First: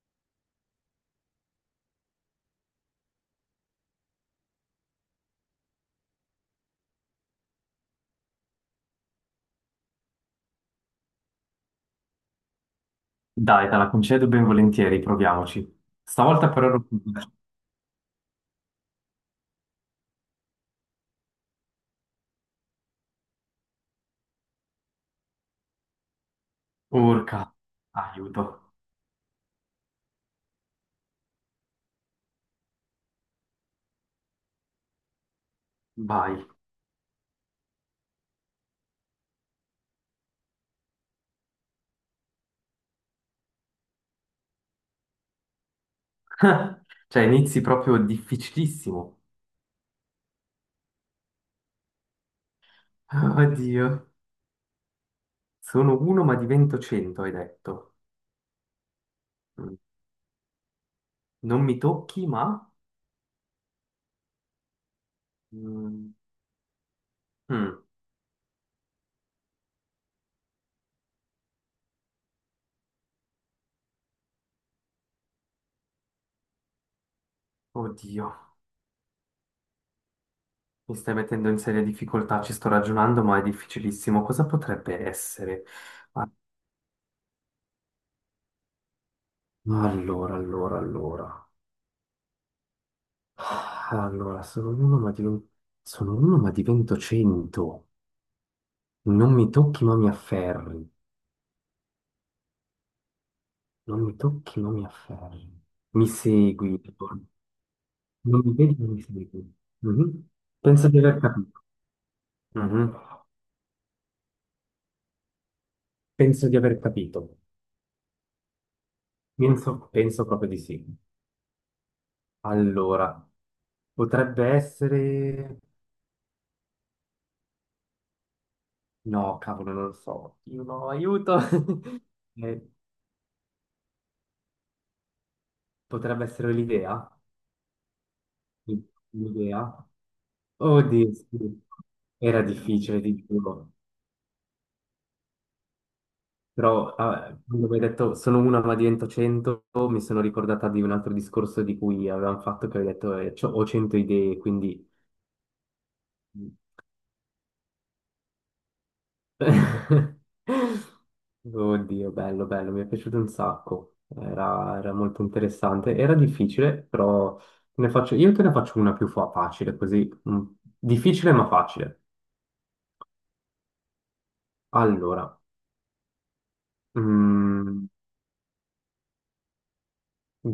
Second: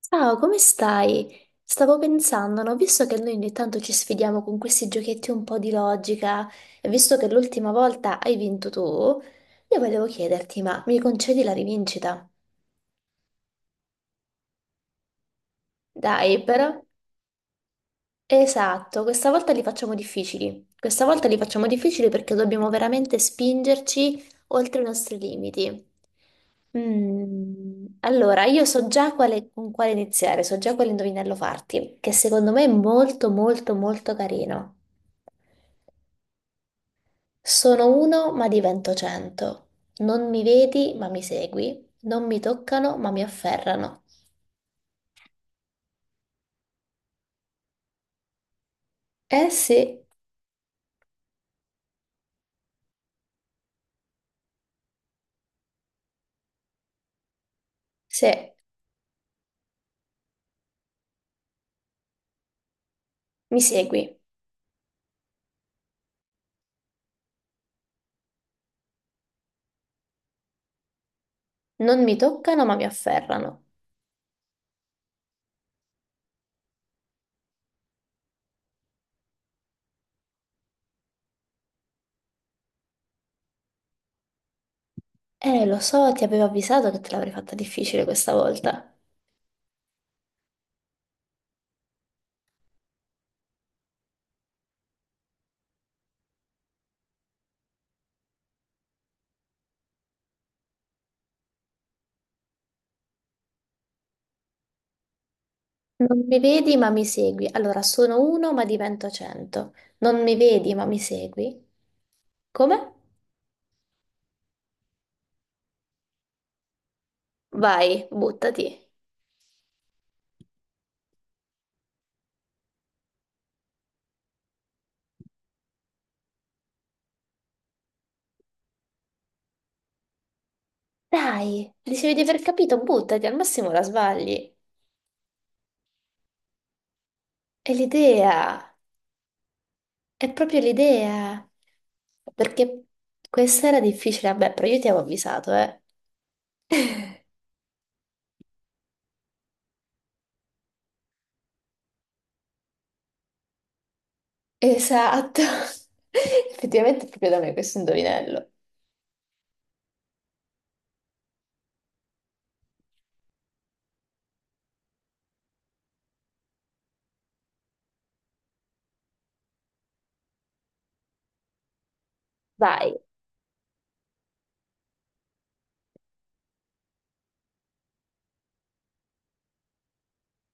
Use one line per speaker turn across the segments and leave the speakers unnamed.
Ciao, come stai? Stavo pensando, no? Visto che noi ogni tanto ci sfidiamo con questi giochetti un po' di logica, e visto che l'ultima volta hai vinto tu, io volevo chiederti, ma mi concedi la rivincita?
Dai, te la concedo ben volentieri, proviamoci.
Dai,
Stavolta però
però
ero più veloce.
Esatto, questa volta li facciamo difficili. Questa volta li facciamo difficili perché dobbiamo veramente spingerci oltre i nostri limiti.
Urca, aiuto,
Allora, io so già con quale iniziare, so già quale indovinello farti, che secondo me è molto molto molto carino.
vai.
Sono uno ma divento cento. Non mi vedi ma mi segui. Non mi toccano ma mi afferrano.
Cioè, inizi proprio difficilissimo.
Eh sì,
Oddio, sono uno ma divento cento, hai detto.
sì,
Mm. Non mi tocchi, ma...
mi segui.
Mm. Mm.
Non mi toccano ma mi afferrano.
Oddio, mi stai mettendo in seria difficoltà, ci sto ragionando, ma è difficilissimo. Cosa potrebbe essere?
Lo so, ti
Ah,
avevo avvisato che te l'avrei fatta difficile questa volta.
allora, allora, allora. Ah, allora, sono uno, ma divento, sono uno, ma divento cento. Non mi tocchi, ma mi afferri. Non mi tocchi, ma mi afferri. Mi
Non mi vedi
segui.
ma mi segui. Allora, sono
Non
uno
mi
ma
vedi, ma mi
divento
segui.
cento. Non
Mhm.
mi vedi ma
Penso
mi
di aver capito.
segui. Come?
Mhm. Penso di aver capito.
Vai, buttati.
Penso proprio di sì. Allora, potrebbe essere... No, cavolo, non lo so. Io no, aiuto.
Dai, dicevi di aver
Eh,
capito, buttati, al massimo la sbagli.
potrebbe essere l'idea.
È l'idea,
L'idea.
è proprio
Oddio,
l'idea.
sì. Era
Perché
difficile, ti
questa
giuro.
era difficile, vabbè, però io ti avevo avvisato, eh.
Però ah, quando mi hai detto sono una ma divento cento, mi sono ricordata di un altro discorso di cui avevamo fatto che avevi detto c'ho- ho cento idee, quindi...
Esatto. Effettivamente è proprio da me questo indovinello.
Oddio, bello, bello, mi è piaciuto un sacco. Era molto interessante. Era difficile, però ne faccio- io te ne faccio una più fa- facile, così. Mm, difficile ma facile.
Vai.
Allora, mm,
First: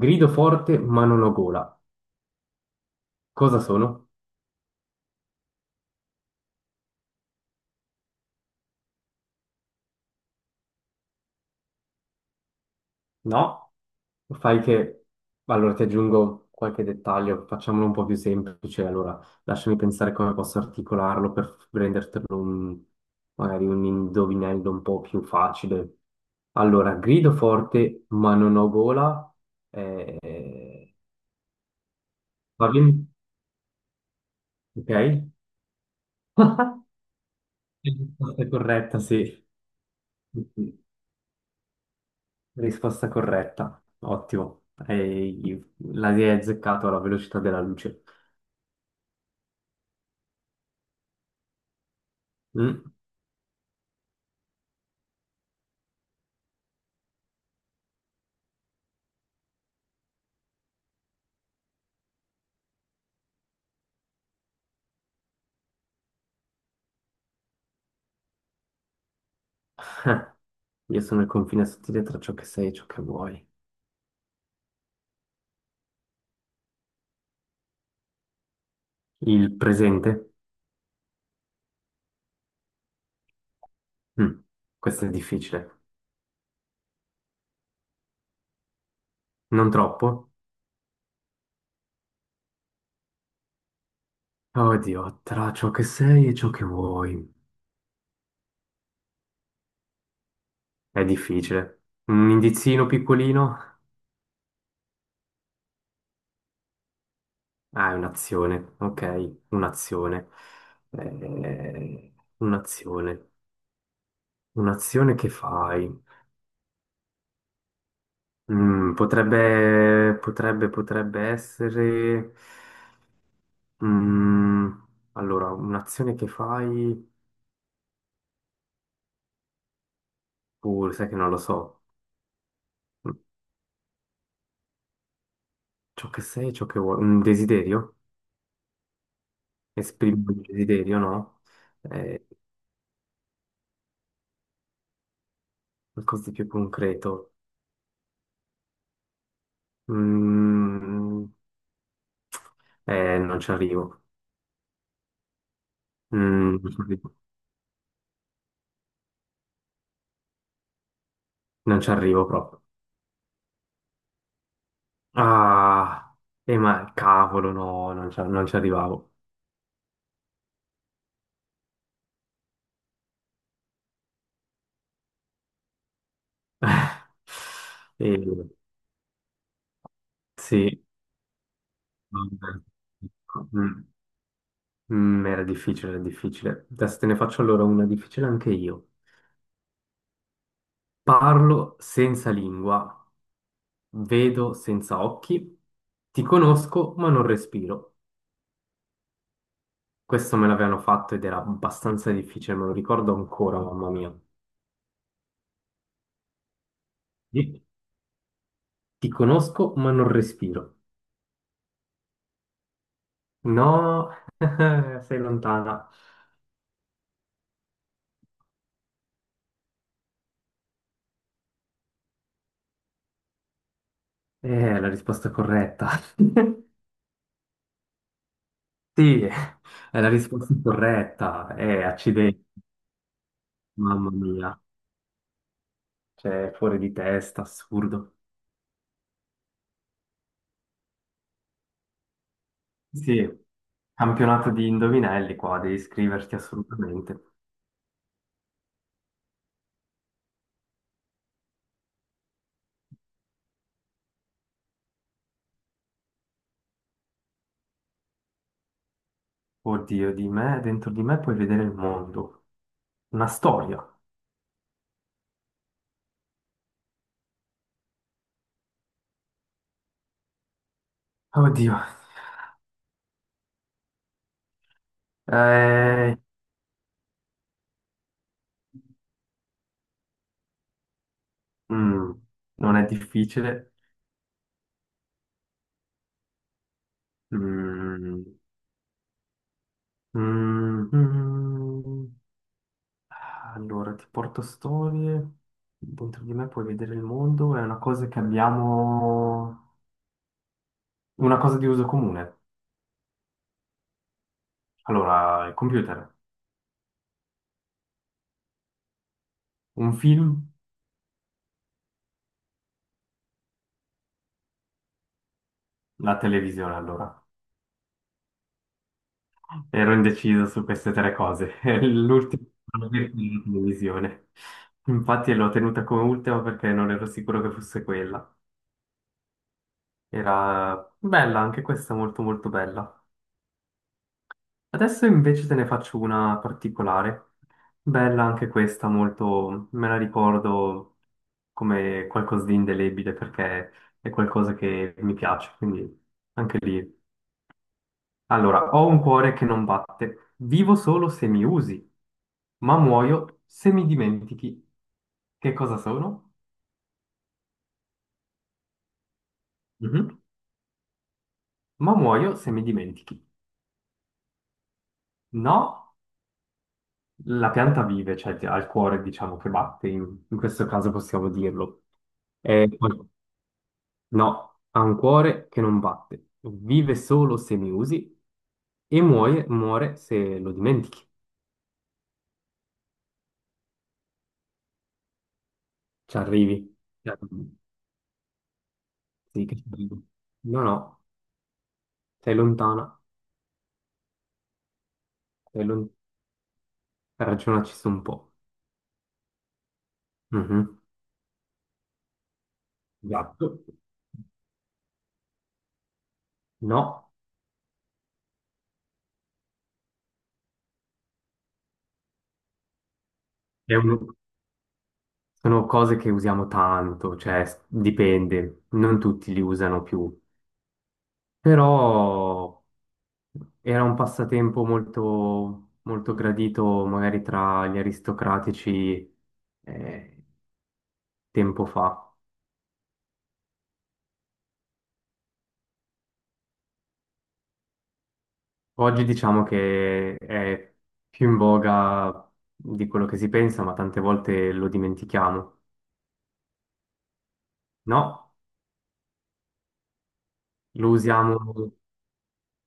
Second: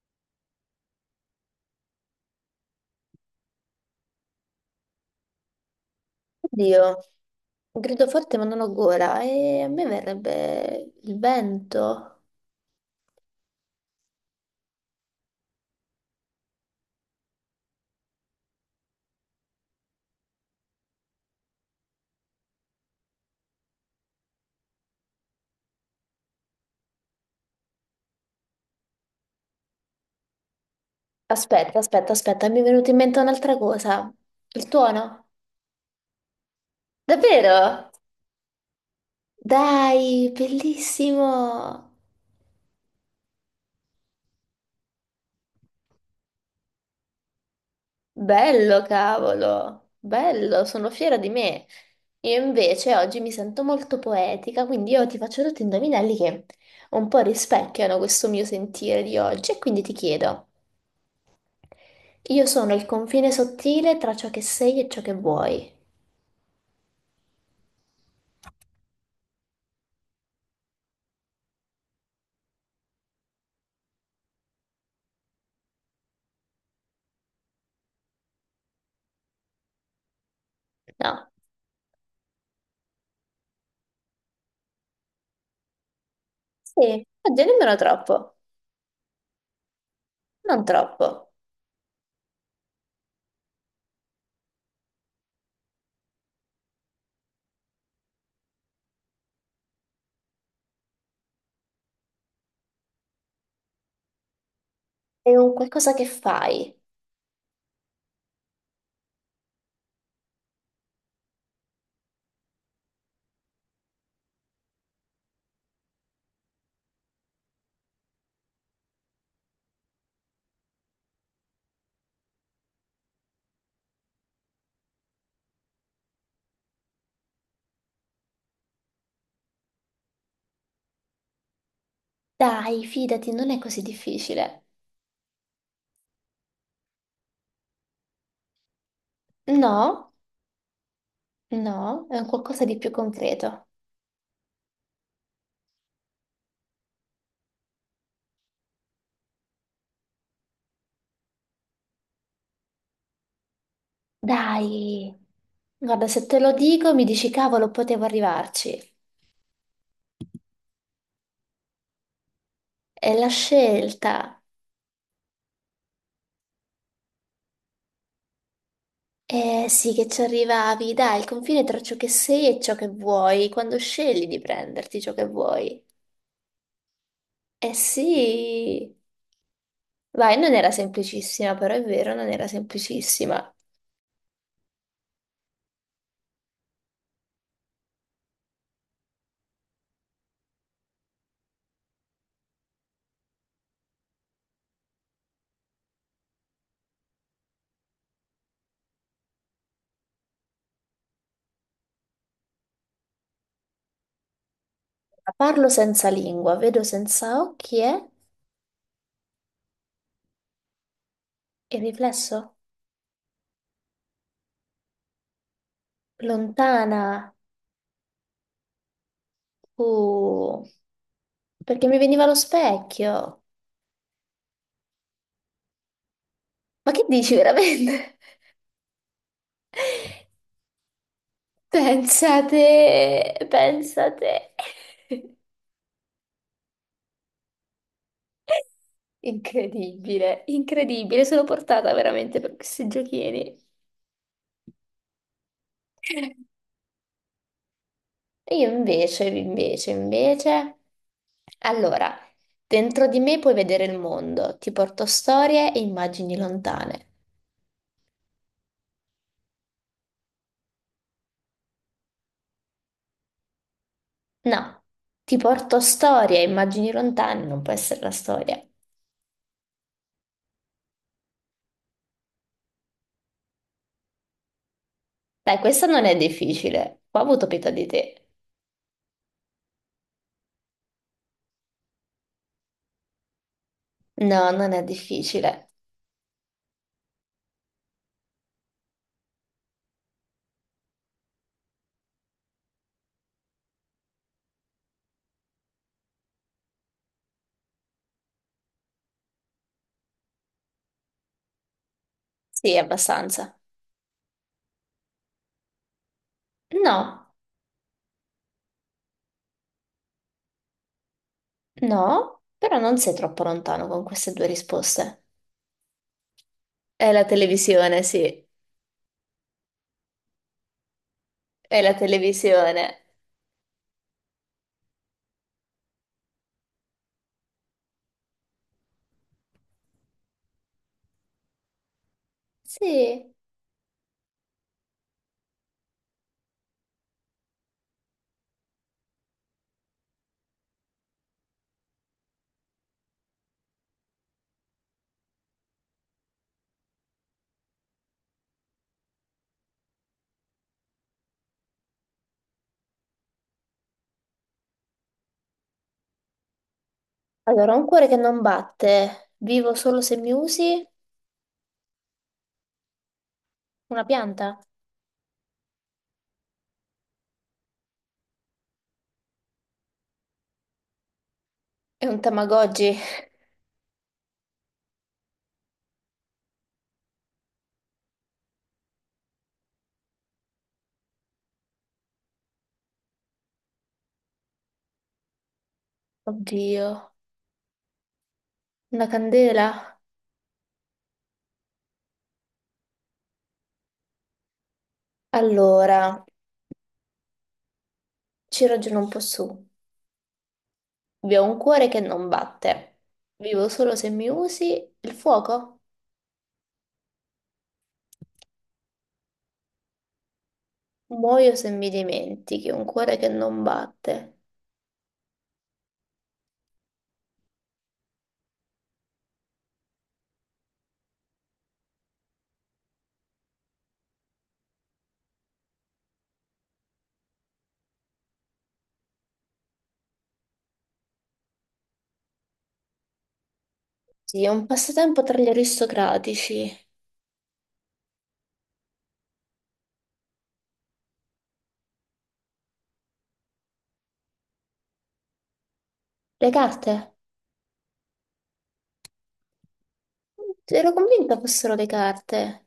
grido forte ma non ho gola. Cosa sono?
Oddio, grido forte ma non ho gola e a me verrebbe il vento.
No, fai che... Allora ti aggiungo qualche dettaglio, facciamolo un po' più semplice. Allora, lasciami pensare come posso articolarlo per rendertelo un- magari un indovinello un po' più facile. Allora, grido forte ma non ho gola. eh,
Aspetta, aspetta, aspetta, mi è
Va
venuta in
bene?
mente un'altra cosa. Il
Ok?
tuono? Davvero?
Risposta corretta, sì.
Dai, bellissimo!
Risposta corretta. Ottimo. E la hai azzeccato alla velocità della luce.
Bello, cavolo, bello, sono fiera di me. Io
Mm.
invece oggi mi sento molto poetica, quindi io ti faccio tutti indovinelli che un po' rispecchiano questo mio sentire di oggi e quindi ti chiedo, io sono il confine sottile tra ciò che sei e ciò che vuoi.
Io sono il confine sottile tra ciò che sei e ciò che vuoi. Il presente?
No?
Mm, questo è difficile.
Sì, oddio, nemmeno troppo,
Non troppo?
non troppo.
Oddio, tra ciò che sei e ciò che vuoi. È difficile. Un indizino piccolino?
È un qualcosa che fai.
Ah, è un'azione. Ok, un'azione. Un'azione. Un'azione che fai? Potrebbe essere... Mm, allora, un'azione che fai... sai che non lo so.
Dai, fidati, non è così difficile.
Ciò che sei, ciò che vuoi, un desiderio,
No,
esprimi un desiderio, no?
no, è
Eh,
un qualcosa di più concreto.
qualcosa di più concreto. Mm, non ci arrivo.
Dai, guarda, se te lo
Non ci
dico mi
arrivo.
dici cavolo, potevo arrivarci.
Non ci arrivo proprio.
È la scelta.
Ah, ma cavolo, no, non ci arrivavo.
Eh sì, che ci arrivavi, dai, il confine tra ciò che sei e ciò che vuoi, quando scegli di prenderti ciò che vuoi. Eh
Eh,
sì, vai, non era
sì,
semplicissima, però è vero, non era
vabbè.
semplicissima.
Mm, era difficile, era difficile. Adesso te ne faccio allora una difficile anche io. Parlo senza lingua, vedo senza occhi, ti conosco ma non respiro. Questo me l'avevano fatto ed era abbastanza difficile, me lo ricordo ancora, mamma mia.
Parlo senza lingua, vedo senza
Ti
occhi, eh?
ti conosco ma non respiro.
E il riflesso.
No, sei lontana.
Lontana, uh, perché mi veniva lo specchio.
Eh, è la risposta corretta.
Ma che dici veramente?
Sì, è la risposta corretta. Accidenti,
Pensate,
mamma mia.
pensate.
Cioè, fuori di testa, assurdo.
Incredibile, incredibile, sono portata veramente per questi
Sì,
giochini.
campionato di indovinelli qua, devi iscriverti assolutamente.
E io invece, invece, invece. Allora, dentro di me puoi vedere il mondo, ti porto storie e immagini lontane.
Oddio, di me, dentro di me puoi vedere il mondo. Una storia.
No, ti porto storie e immagini lontane, non può essere la storia.
Oddio.
Dai, questa non è
Eh,
difficile. Qua ho avuto pietà di te.
mm, non è difficile.
No, non è difficile.
Mm, mm, mm. Allora, ti porto storie. Dentro di me puoi vedere il mondo. È una cosa che abbiamo... Una cosa di uso comune.
Sì, abbastanza.
Allora, il computer.
No.
Un film.
No, però non sei troppo lontano con queste due risposte.
La televisione,
È la
allora.
televisione, sì.
Ero indeciso su queste tre cose.
È la
L'ultimo era la
televisione.
televisione. Infatti l'ho tenuta come ultima perché non ero sicuro che fosse quella. Era bella, anche questa molto molto bella.
Sì.
Adesso invece te ne faccio una particolare. Bella anche questa, molto... me la ricordo come qualcosa di indelebile perché è qualcosa che mi piace, quindi anche lì. Allora, ho un cuore che non batte, vivo solo se mi usi, ma muoio se mi dimentichi. Che cosa sono?
Allora, un cuore che non batte. Vivo solo se
Mhm.
mi usi.
Ma muoio se mi dimentichi.
Una pianta.
No, la pianta vive, cioè ti- ha il cuore, diciamo, che batte, in questo caso possiamo dirlo.
È un
E
Tamagotchi.
poi- no, ha un cuore che non batte, vive solo se mi usi e muoie- muore se lo dimentichi. Ci arrivi. Ci
Oddio.
arrivi.
Una
Sì, che ci
candela.
arrivi. No, no, sei lontana. E lui
Allora,
ragionaci su un po'.
ci ragiono un po' su.
Mhm.
Vi ho un cuore che non batte.
Gatto.
Vivo solo se mi usi. Il fuoco.
No,
Muoio se mi dimentichi. Un cuore che non
è un-
batte.
sono cose che usiamo tanto, cioè s- dipende, non tutti li usano più, però era un passatempo molto, molto gradito magari tra gli aristocratici eh, tempo fa.
Sì, è un passatempo tra gli aristocratici.
Oggi diciamo che è più in voga di quello che si pensa, ma tante volte lo dimentichiamo.
Le carte?
No, lo
Ero convinta
usiamo.
fossero le carte.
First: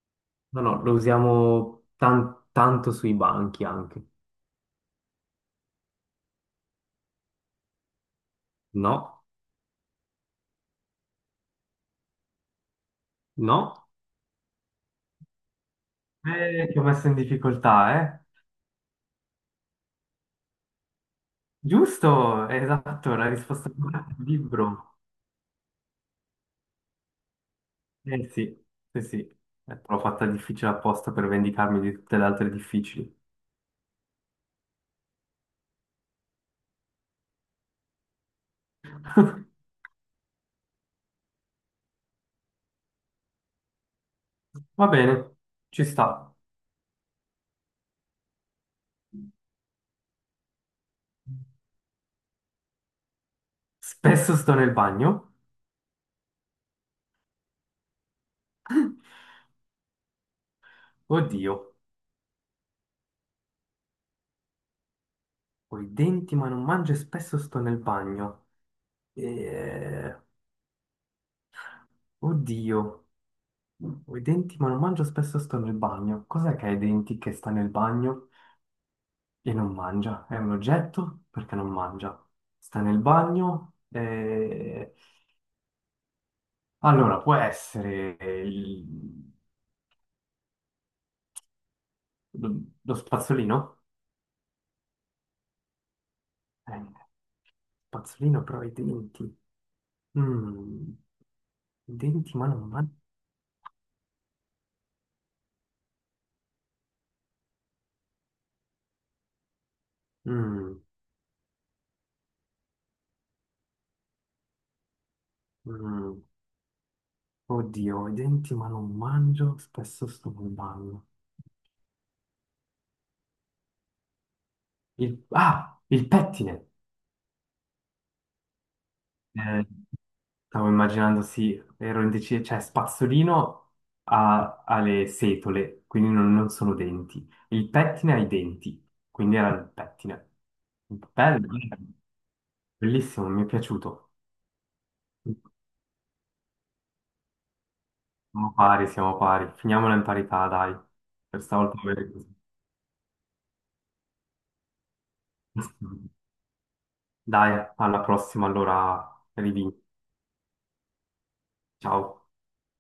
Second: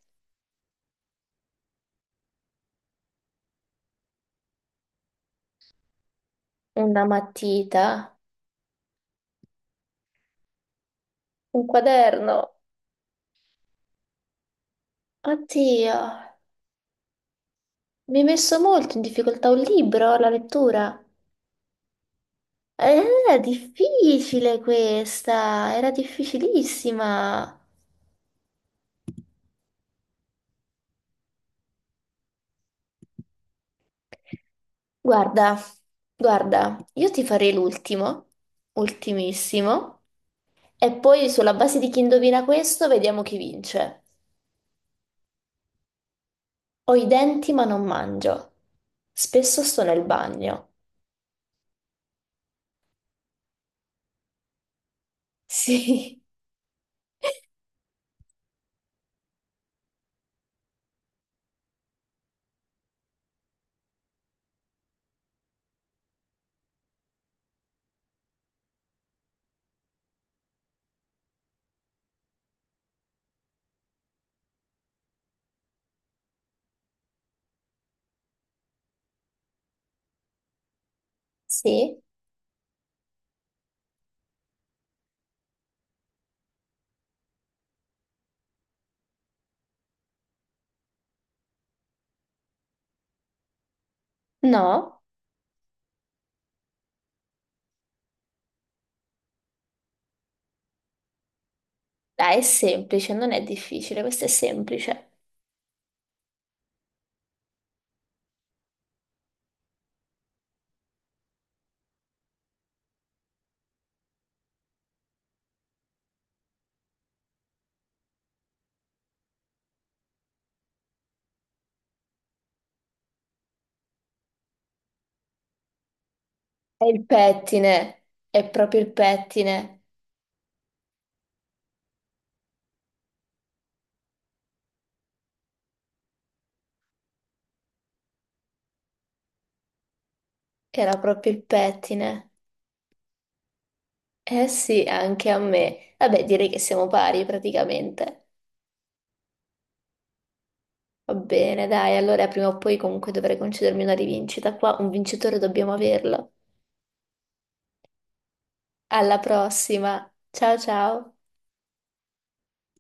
No, no, lo usiamo tan- tanto sui banchi anche.
Una matita,
No,
un quaderno.
no.
Oddio,
Ti ho messo in difficoltà,
mi
eh?
hai messo molto in difficoltà un libro, la lettura.
Giusto, esatto, la
Era
risposta corretta è il
difficile
libro.
questa, era difficilissima.
Eh sì, sì, sì. L'ho fatta difficile apposta per vendicarmi di tutte le altre difficili.
Guarda, guarda, io ti farei l'ultimo, ultimissimo, e poi sulla base di chi indovina questo vediamo chi vince.
Va bene, ci sta.
Ho i denti ma non mangio. Spesso sto nel bagno.
Spesso sto nel bagno.
Sì,
Oddio, ho i denti ma non mangio e spesso sto nel bagno. Eh, oddio. Ho i denti, ma non mangio spesso, sto nel bagno. Cos'è che ha i denti che sta nel bagno e non mangia? È un oggetto? Perché non
sì,
mangia? Sta nel bagno e... Allora, può essere il- lo lo spazzolino?
no,
Eh, spazzolino, però ha i denti. Mm, i denti,
dai, è
ma non mangio.
semplice, non è difficile, questo è semplice.
Mm, mm. Oddio, ho i denti, ma non mangio, spesso sto nel bagno. Il... Ah, il pettine!
È il pettine, è proprio il
Eh,
pettine,
Stavo immaginando, sì, ero indeciso, cioè spazzolino ha le setole, quindi non sono denti. Il pettine ha i denti, quindi era il pettine.
era proprio il
Bello,
pettine.
bellissimo, mi è piaciuto.
Eh sì, anche a me. Vabbè, direi che siamo pari praticamente.
Siamo pari, siamo pari. Finiamola in parità, dai.
Va
Per
bene,
stavolta va
dai,
bene
allora
così.
prima o poi comunque dovrei concedermi una rivincita. Qua un vincitore dobbiamo averlo.
Dai, alla prossima, allora
Alla
rivi.
prossima. Ciao ciao.
Ciao.